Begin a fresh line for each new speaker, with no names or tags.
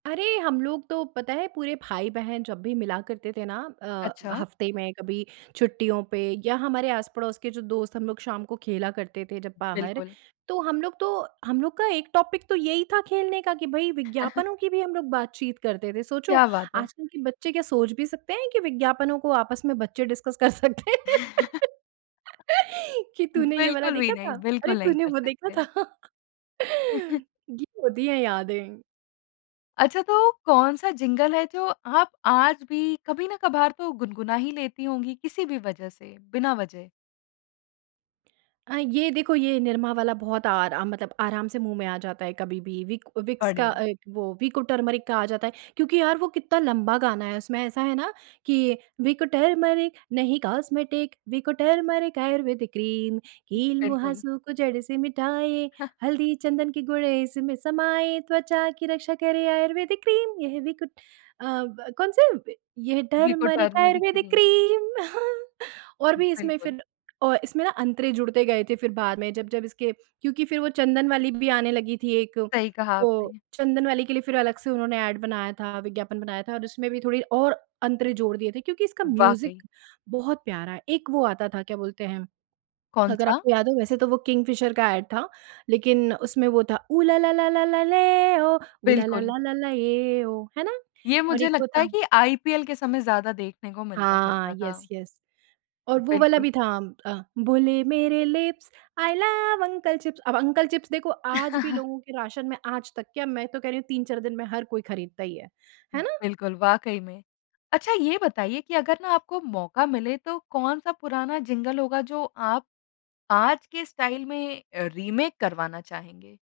अरे हम लोग तो पता है पूरे भाई-बहन जब भी मिला करते थे ना। अ,
अच्छा।
हफ्ते में कभी छुट्टियों पे या हमारे आस-पड़ोस के जो दोस्त हम लोग शाम को खेला करते थे जब बाहर।
बिल्कुल।
तो हम लोग तो हम लोग का 1 टॉपिक तो यही था खेलने का कि भई विज्ञापनों की भी हम लोग बातचीत करते थे। सोचो
क्या बात है।
आजकल के बच्चे क्या सोच भी सकते हैं कि विज्ञापनों को आपस में बच्चे डिस्कस कर सकते हैं कि तूने ये वाला
बिल्कुल भी
देखा
नहीं।
था? अरे
बिल्कुल नहीं
तूने
कर
वो देखा
सकते।
था। ये होती है यादें।
अच्छा, तो कौन-सा जिंगल है जो आप आज भी कभी ना कभार तो गुनगुना ही लेती होंगी, किसी भी वजह से बिना वजह।
अ, ये देखो ये निरमा वाला बहुत आरा मतलब आराम से मुँह में आ जाता है कभी-भी विक विक्स का
बढ़िया।
अ, वो विको टर्मरिक का आ जाता है क्योंकि यार वो कितना लंबा गाना है उसमें ऐसा है ना कि विको टर्मरिक नहीं cosmetic Vicco turmeric ayurvedic cream कील
बिल्कुल।
मुहासे को जड़ से मिटाए हल्दी चंदन के गुण इसमें समाए त्वचा की रक्षा करे आयुर्वेदिक क्रीम ये है विको। अ, ब कौन से ये
Vicco
turmeric
turmeric
ayurvedic
cream.
Cream और भी इसमें
बिल्कुल।
फ़िर अ, इसमें ना अंतरे जुड़ते गए थे फ़िर बाद में जब जब इसके क्योंकि फ़िर वो चंदन वाली भी आने लगी थी एक
सही कहा
वो
आपने।
चंदन वाली के लिए फ़िर अलग से उन्होंने एड बनाया था, विज्ञापन बनाया था और उसमें भी थोड़ी और अंतरे जोड़ दिए थे क्योंकि इसका
वाक़ई।
म्यूज़िक बहुत प्यारा है। एक वो आता था क्या बोलते हैं? अगर
कौन-सा?
आपको याद हो वैसे तो वो किंगफिशर का एड था, लेक़िन उसमें वो था ऊ ला ला ला ला ले ओ ऊ ला ला
बिल्कुल।
ला ला ये ओ है ना?
ये
और
मुझे
एक वो
लगता है
था।
कि आईपीएल के समय ज़्यादा देखने को मिलता
हाँ,
करता था।
येस येस और वो वाला
बिल्कुल।
भी था अ, बोले मेरे lips, I love uncle chips अब अंकल चिप्स देखो आज भी लोगों के राशन में आज तक क्या मैं तो कह रही हूँ 3-4 दिन में हर कोई ख़रीदता ही है। है ना?
बिल्कुल, वाक़ई में। अच्छा ये बताइए कि अगर ना आपको मौका मिले तो कौन-सा पुराना जिंगल होगा जो आप आज के स्टाइल में अ, रीमेक करवाना चाहेंगे?